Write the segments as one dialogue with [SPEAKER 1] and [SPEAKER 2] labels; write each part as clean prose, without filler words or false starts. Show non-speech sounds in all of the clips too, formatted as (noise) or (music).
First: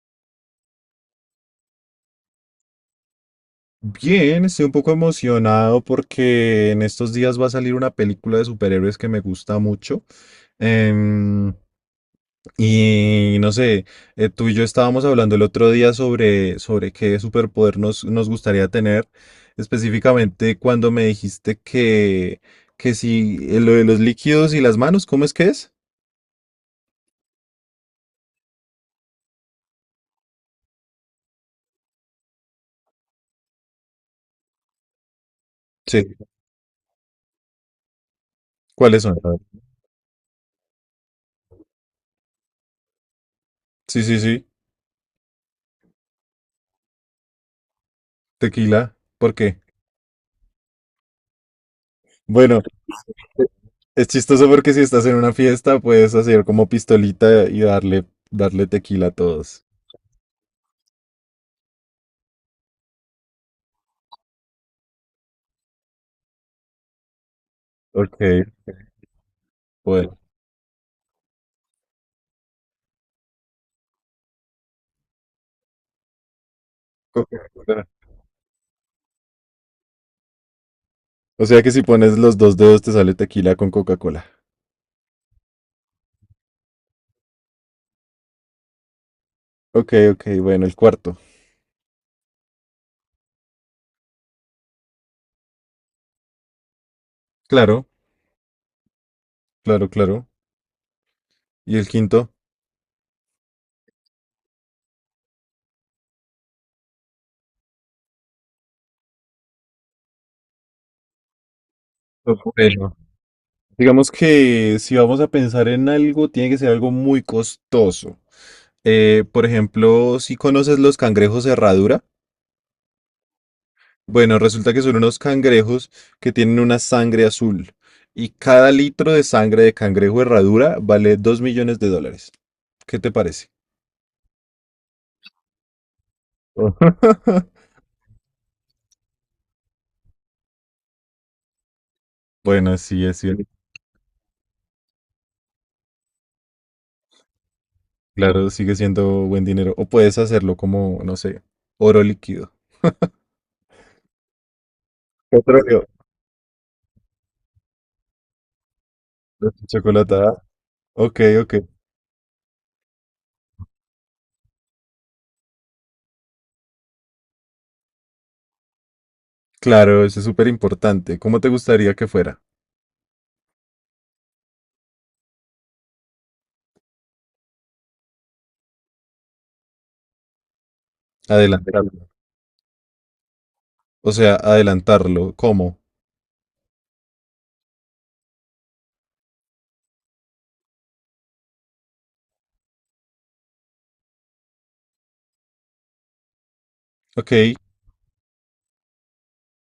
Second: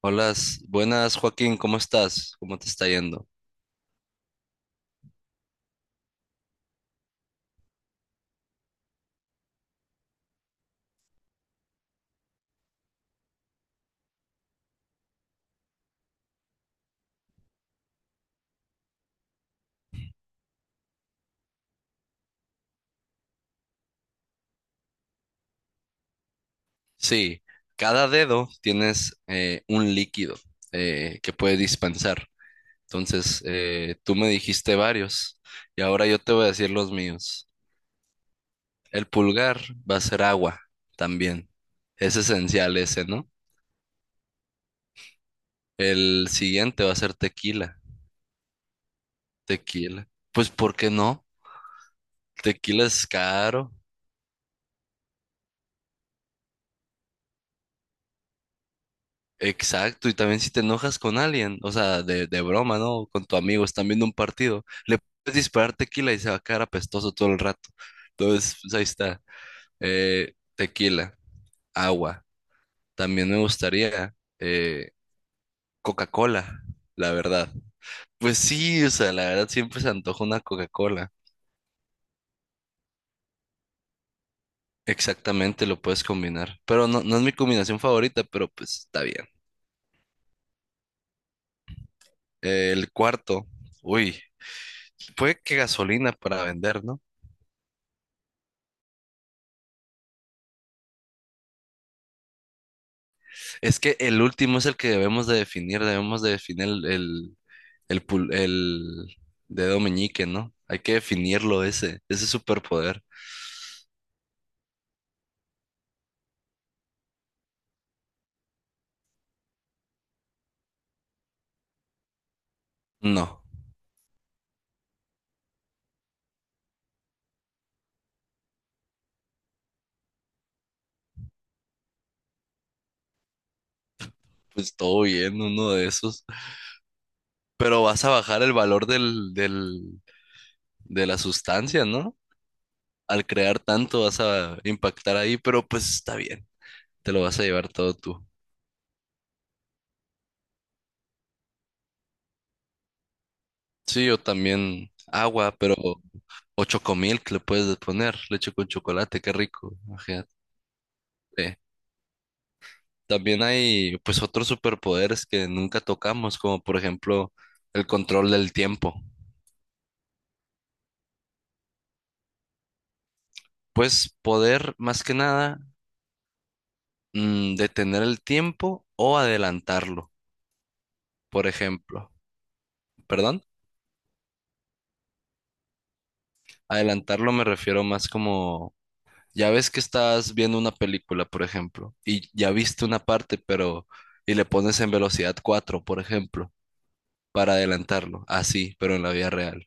[SPEAKER 1] Hola, buenas Joaquín, ¿cómo estás? ¿Cómo te está yendo?
[SPEAKER 2] Bien, estoy un poco emocionado porque en estos días va a salir una película de superhéroes que me gusta mucho. Em, y no sé, tú y yo estábamos hablando el otro día sobre qué superpoder nos gustaría tener, específicamente cuando me dijiste que si lo de los líquidos y las manos, ¿cómo es que es?
[SPEAKER 1] Sí, cada dedo tienes un líquido que puede dispensar. Entonces, tú me dijiste varios y
[SPEAKER 2] Sí.
[SPEAKER 1] ahora yo te voy a decir los míos.
[SPEAKER 2] ¿Cuáles
[SPEAKER 1] El
[SPEAKER 2] son? A ver.
[SPEAKER 1] pulgar va a ser agua también. Es esencial ese, ¿no?
[SPEAKER 2] Sí, sí, sí,
[SPEAKER 1] El siguiente va a ser tequila.
[SPEAKER 2] tequila. ¿Por qué?
[SPEAKER 1] Tequila. Pues, ¿por qué no?
[SPEAKER 2] Bueno.
[SPEAKER 1] Tequila es caro.
[SPEAKER 2] Es chistoso porque si estás en una fiesta puedes hacer como pistolita y darle tequila a todos.
[SPEAKER 1] Exacto, y también si te enojas con alguien, o sea, de broma, ¿no? Con tu amigo, están viendo un partido, le puedes disparar tequila y se va a quedar apestoso todo el rato.
[SPEAKER 2] Ok,
[SPEAKER 1] Entonces, pues ahí está.
[SPEAKER 2] bueno.
[SPEAKER 1] Tequila, agua. También me gustaría eh, Coca-Cola, la verdad.
[SPEAKER 2] Coca-Cola.
[SPEAKER 1] Pues sí, o sea, la verdad siempre se antoja una Coca-Cola.
[SPEAKER 2] O sea que si pones los dos dedos te sale tequila con Coca-Cola.
[SPEAKER 1] Exactamente, lo puedes combinar. Pero no, no es mi combinación favorita, pero pues está bien.
[SPEAKER 2] Ok, ok, bueno, el cuarto.
[SPEAKER 1] El cuarto, uy, puede que gasolina para vender, no.
[SPEAKER 2] Claro, claro, claro. ¿Y el quinto?
[SPEAKER 1] Es que el último es el que debemos de definir el dedo meñique, ¿no? Hay que definirlo ese, ese
[SPEAKER 2] Bueno.
[SPEAKER 1] superpoder.
[SPEAKER 2] Digamos que si vamos a pensar en algo, tiene que ser algo muy costoso. Por ejemplo, si conoces los cangrejos herradura.
[SPEAKER 1] No,
[SPEAKER 2] Bueno, resulta que son unos cangrejos que tienen una sangre azul y cada litro de sangre de cangrejo herradura vale 2 millones de dólares. ¿Qué te parece?
[SPEAKER 1] pues todo bien, uno de esos.
[SPEAKER 2] (laughs)
[SPEAKER 1] Pero vas a bajar el valor de la sustancia, ¿no?
[SPEAKER 2] Bueno, sí, es
[SPEAKER 1] Al
[SPEAKER 2] cierto.
[SPEAKER 1] crear tanto vas a impactar ahí, pero pues está bien, te lo vas a llevar todo tú.
[SPEAKER 2] Claro, sigue siendo buen dinero. O puedes hacerlo como, no sé, oro líquido.
[SPEAKER 1] Sí, yo también agua, pero
[SPEAKER 2] Petróleo.
[SPEAKER 1] o chocomilk le puedes poner, leche con chocolate, qué rico.
[SPEAKER 2] Chocolatada.
[SPEAKER 1] Imagínate.
[SPEAKER 2] Ok, ok.
[SPEAKER 1] También hay pues otros superpoderes que nunca tocamos, como por ejemplo el control del tiempo.
[SPEAKER 2] Claro, eso es súper importante. ¿Cómo te gustaría que fuera?
[SPEAKER 1] Pues poder más que nada detener el tiempo o adelantarlo, por
[SPEAKER 2] Adelantarlo.
[SPEAKER 1] ejemplo. ¿Perdón?
[SPEAKER 2] O sea, adelantarlo. ¿Cómo?
[SPEAKER 1] Adelantarlo me refiero más como, ya ves que estás viendo una película, por ejemplo, y ya viste una parte, pero y le pones en velocidad 4 por ejemplo,
[SPEAKER 2] Ok,
[SPEAKER 1] para adelantarlo, así, pero en la vida real.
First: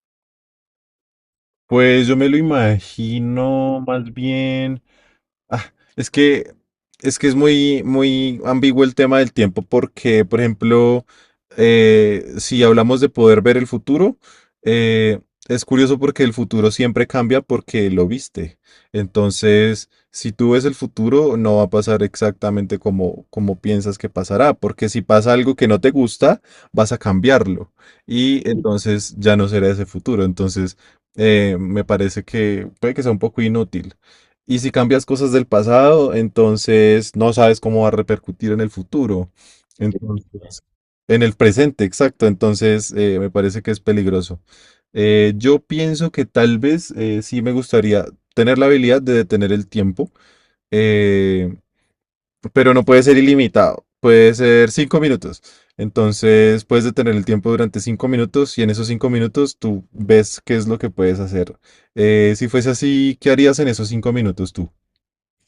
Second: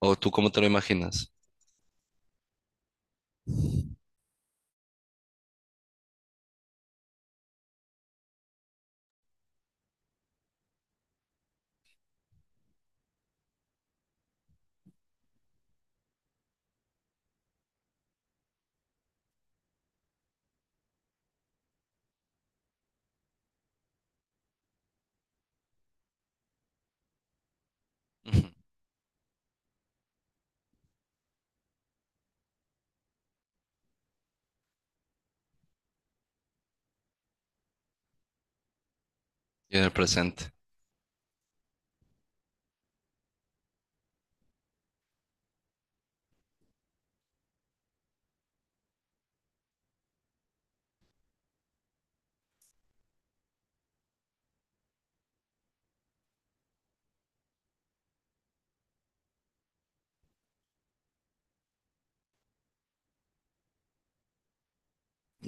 [SPEAKER 1] ¿O tú cómo te lo imaginas?
[SPEAKER 2] pues yo me lo imagino más bien. Ah, es que es muy, muy ambiguo el tema del tiempo porque, por ejemplo, si hablamos de poder ver el futuro, eh, es curioso porque el futuro siempre cambia porque lo viste. Entonces, si tú ves el futuro, no va a pasar exactamente como piensas que pasará, porque si pasa algo que no te gusta, vas a cambiarlo
[SPEAKER 1] Ujú.
[SPEAKER 2] y entonces ya no será ese futuro. Entonces, me parece que puede que sea un poco inútil. Y si cambias cosas del pasado, entonces no sabes cómo va a repercutir en el futuro.
[SPEAKER 1] Y en el presente.
[SPEAKER 2] Entonces, en el presente, exacto. Entonces, me parece que es peligroso. Yo pienso que tal vez sí me gustaría tener la habilidad de detener el tiempo, eh, pero no puede ser ilimitado. Puede ser 5 minutos. Entonces, puedes detener el tiempo durante 5 minutos y en esos 5 minutos tú ves qué es lo que puedes hacer. Si fuese así, ¿qué harías en esos 5 minutos tú?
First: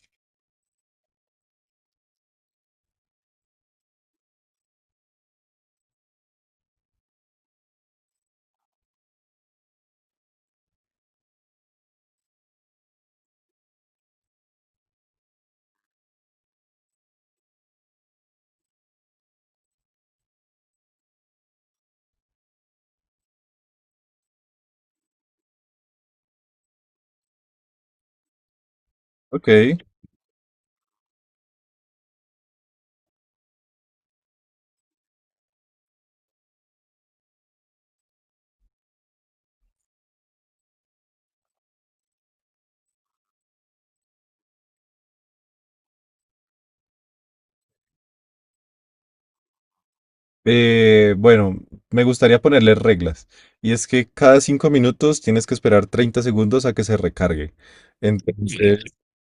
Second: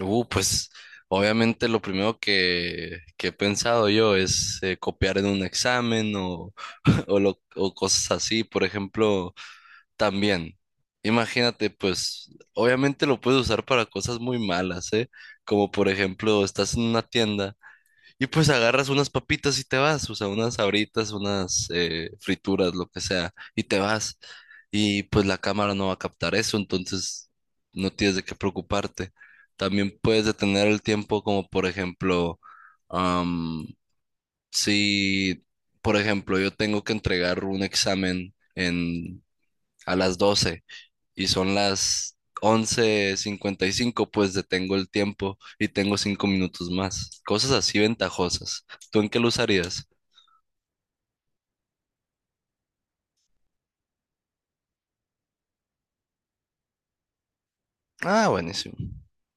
[SPEAKER 1] Pues obviamente lo primero que he pensado yo es copiar en un examen o, (laughs) o, o cosas así. Por ejemplo, también, imagínate, pues obviamente lo puedes usar para cosas muy malas, ¿eh? Como por ejemplo, estás en una tienda y pues agarras unas papitas y te vas, o sea, unas sabritas, unas frituras, lo que sea, y te vas. Y pues la cámara no va a captar eso, entonces no tienes de qué preocuparte.
[SPEAKER 2] Ok,
[SPEAKER 1] También puedes detener el tiempo como por ejemplo, am, si, por ejemplo, yo tengo que entregar un examen en, a las 12 y son las 11:55, pues detengo el tiempo y tengo 5 minutos más. Cosas así ventajosas. ¿Tú en qué lo usarías?
[SPEAKER 2] bueno, me gustaría ponerle reglas. Y es que cada 5 minutos tienes que esperar 30 segundos a que se recargue.
[SPEAKER 1] Ah, buenísimo.
[SPEAKER 2] Entonces,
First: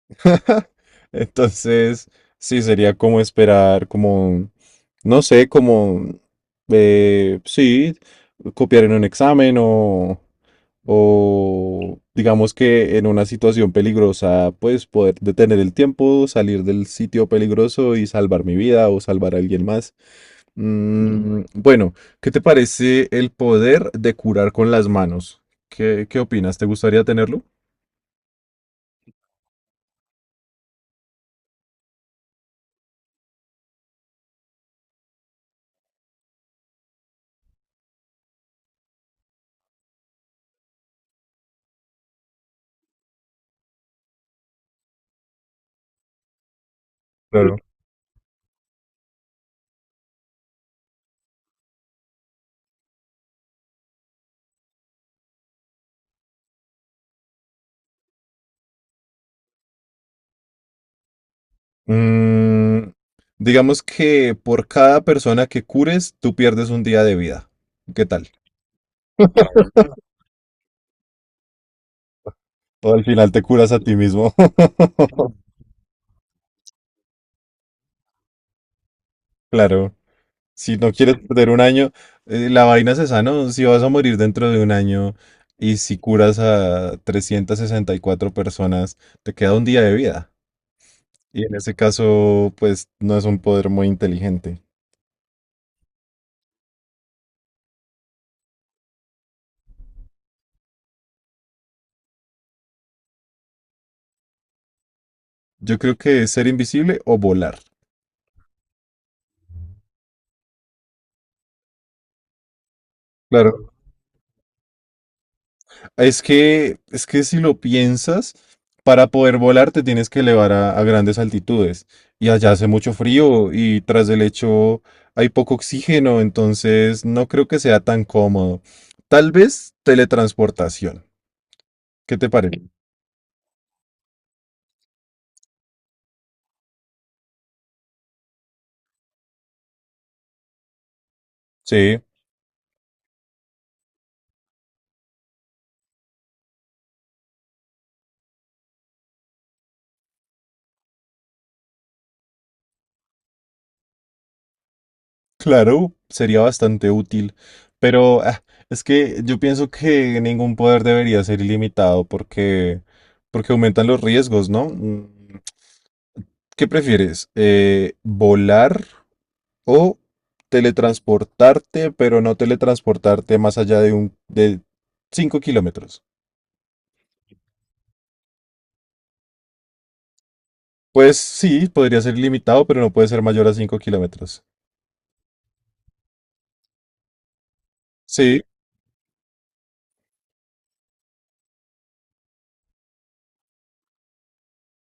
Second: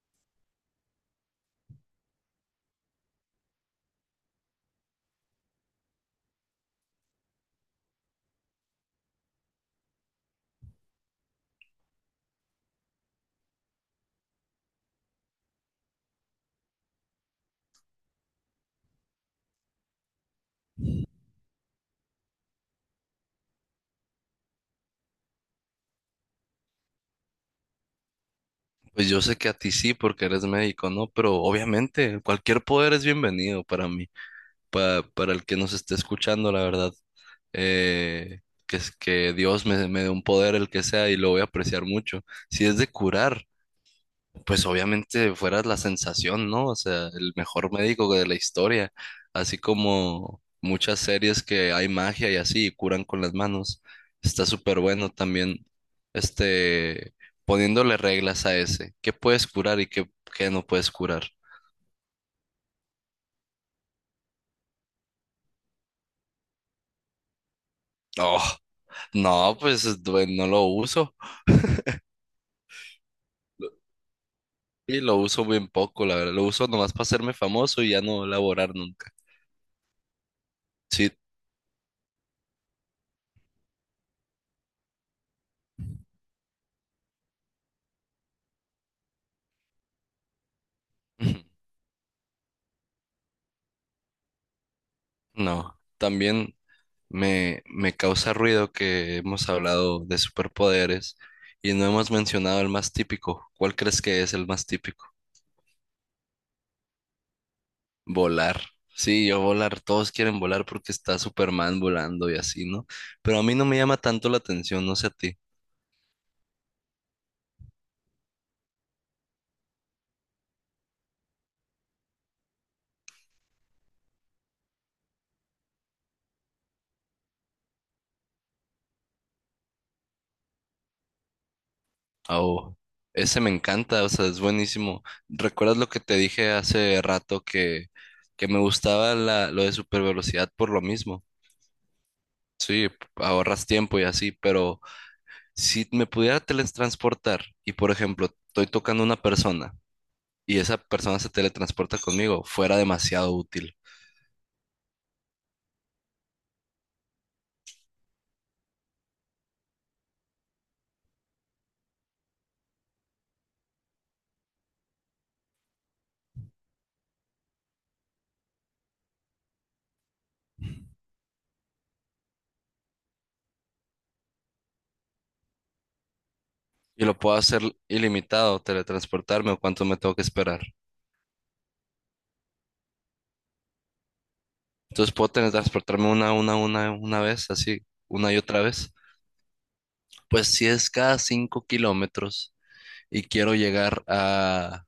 [SPEAKER 2] (laughs) entonces, sí, sería como esperar, como, no sé, como, sí, copiar en un examen o digamos que en una situación peligrosa, pues poder detener el tiempo, salir del sitio peligroso y salvar mi vida o salvar a alguien más. Bueno, ¿qué te parece el poder de curar con las manos? ¿Qué, qué opinas? ¿Te gustaría tenerlo?
[SPEAKER 1] Pues yo sé que a ti sí, porque eres médico, ¿no? Pero obviamente cualquier poder es bienvenido para mí, para el que nos esté escuchando, la verdad. Eh, que es que Dios me dé un poder, el que sea, y lo voy a apreciar mucho. Si es de curar, pues obviamente fuera la sensación, ¿no? O sea, el
[SPEAKER 2] Claro.
[SPEAKER 1] mejor médico de la historia, así como muchas series que hay magia y así, y curan con las manos. Está súper bueno también, este, poniéndole reglas a ese. ¿Qué puedes curar y qué, qué no puedes curar?
[SPEAKER 2] Mm, digamos que por cada persona que cures, tú pierdes un día de vida. ¿Qué tal?
[SPEAKER 1] Oh, no, pues no lo uso.
[SPEAKER 2] O al final te curas a ti mismo.
[SPEAKER 1] Y lo uso
[SPEAKER 2] (laughs)
[SPEAKER 1] bien poco, la verdad. Lo uso nomás para hacerme famoso y ya no laborar nunca.
[SPEAKER 2] Claro. Si no
[SPEAKER 1] Sí.
[SPEAKER 2] quieres perder un año, la vaina se sana, o si vas a morir dentro de un año y si curas a 364 personas, te queda un día de vida. Y en
[SPEAKER 1] (laughs)
[SPEAKER 2] ese caso, pues no es un poder muy inteligente.
[SPEAKER 1] No, también. Me causa ruido que hemos hablado de superpoderes y no hemos mencionado el más típico. ¿Cuál crees que es el más típico?
[SPEAKER 2] Yo creo que es ser invisible o volar.
[SPEAKER 1] Volar. Sí, yo volar, todos quieren volar porque está Superman volando y así, ¿no? Pero a mí no
[SPEAKER 2] Claro,
[SPEAKER 1] me llama tanto la atención, no sé a ti.
[SPEAKER 2] es que si lo piensas, para poder volar te tienes que elevar a grandes altitudes. Y allá hace mucho frío y tras el hecho hay poco oxígeno, entonces no creo que sea tan cómodo. Tal vez teletransportación. ¿Qué te parece?
[SPEAKER 1] Oh, ese me encanta, o sea, es buenísimo. ¿Recuerdas lo que te dije hace rato que me gustaba la, lo de super velocidad por lo mismo?
[SPEAKER 2] Sí,
[SPEAKER 1] Sí, ahorras tiempo y así, pero... Si me pudiera teletransportar y, por ejemplo, estoy tocando a una persona y esa persona se teletransporta conmigo, fuera demasiado útil.
[SPEAKER 2] claro, sería bastante útil. Pero es que yo pienso que ningún poder debería ser ilimitado, porque aumentan los riesgos, ¿no? ¿Qué prefieres? ¿Volar? O teletransportarte, pero no teletransportarte más allá de un de 5 kilómetros.
[SPEAKER 1] Y lo puedo hacer ilimitado, teletransportarme o cuánto me tengo que esperar.
[SPEAKER 2] Pues sí, podría ser ilimitado, pero no puede ser mayor a 5 kilómetros.
[SPEAKER 1] Entonces puedo teletransportarme una vez, así, una y
[SPEAKER 2] Sí,
[SPEAKER 1] otra vez. Pues si es cada 5 kilómetros y quiero llegar a,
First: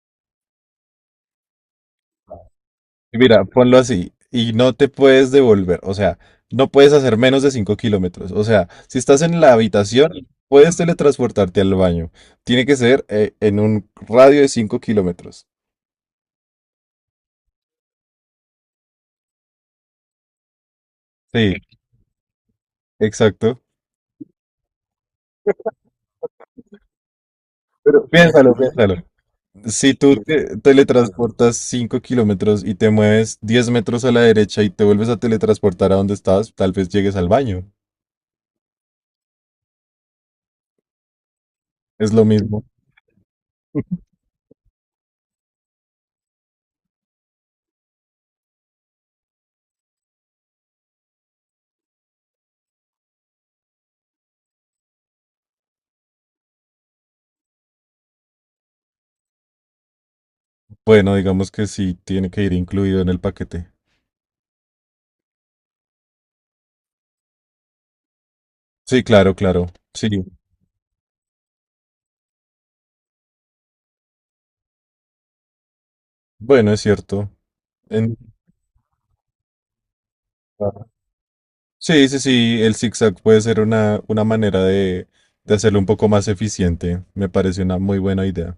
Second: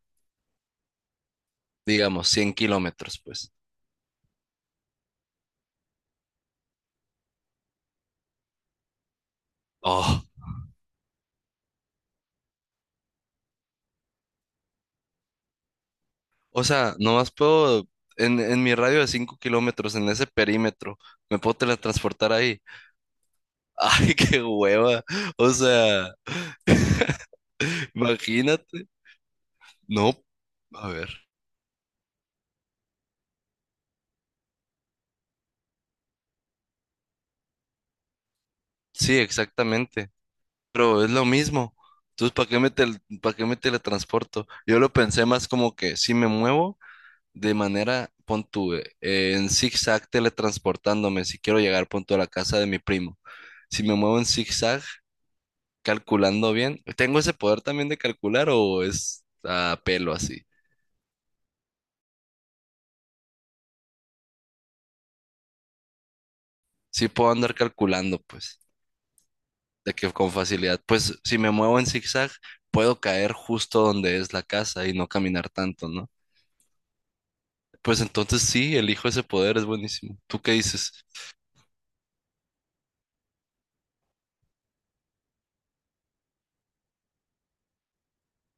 [SPEAKER 1] digamos, 100 kilómetros,
[SPEAKER 2] mira,
[SPEAKER 1] pues.
[SPEAKER 2] ponlo así. Y no te puedes devolver, o sea, no puedes hacer menos de 5 kilómetros. O sea, si estás en la habitación,
[SPEAKER 1] Oh,
[SPEAKER 2] puedes teletransportarte al baño. Tiene que ser en un radio de 5 kilómetros.
[SPEAKER 1] o sea, nomás puedo, en mi radio de 5 kilómetros, en ese perímetro, me
[SPEAKER 2] Sí,
[SPEAKER 1] puedo teletransportar ahí.
[SPEAKER 2] exacto.
[SPEAKER 1] Ay, qué hueva. O sea,
[SPEAKER 2] Piénsalo,
[SPEAKER 1] imagínate.
[SPEAKER 2] piénsalo. Si tú
[SPEAKER 1] No,
[SPEAKER 2] te
[SPEAKER 1] a ver.
[SPEAKER 2] teletransportas 5 kilómetros y te mueves 10 metros a la derecha y te vuelves a teletransportar a donde estabas, tal vez llegues al baño.
[SPEAKER 1] Sí, exactamente. Pero es lo mismo.
[SPEAKER 2] Es lo
[SPEAKER 1] Entonces, ¿para qué
[SPEAKER 2] mismo.
[SPEAKER 1] me para qué me teletransporto? Yo lo pensé más como que si me muevo de manera, pon tú, en zigzag teletransportándome, si quiero llegar, pon tú, a la casa de mi primo. Si me muevo en zigzag, calculando bien, ¿tengo ese poder también de calcular o es a pelo así?
[SPEAKER 2] Bueno, digamos que sí, tiene que ir incluido en el paquete.
[SPEAKER 1] Sí puedo andar calculando, pues.
[SPEAKER 2] Sí, claro, claro.
[SPEAKER 1] De
[SPEAKER 2] Sí.
[SPEAKER 1] que con facilidad, pues si me muevo en zigzag, puedo caer justo donde es la casa y no caminar tanto, ¿no?
[SPEAKER 2] Bueno, es cierto.
[SPEAKER 1] Pues
[SPEAKER 2] En-
[SPEAKER 1] entonces sí, elijo ese poder, es buenísimo. ¿Tú qué
[SPEAKER 2] ah,
[SPEAKER 1] dices?
[SPEAKER 2] Sí, sí, sí, el zigzag puede ser una manera de hacerlo un poco más eficiente. Me parece una muy buena idea.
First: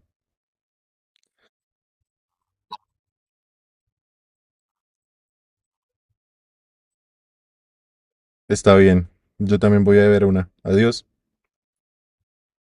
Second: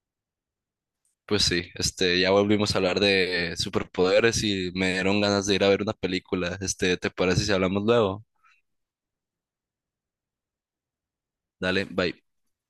[SPEAKER 1] Pues sí, este, ya volvimos a hablar de superpoderes y me dieron ganas de ir a ver una película. Este, ¿te parece si hablamos luego?
[SPEAKER 2] Está bien. Yo también voy a ver una. Adiós.
[SPEAKER 1] Dale, bye.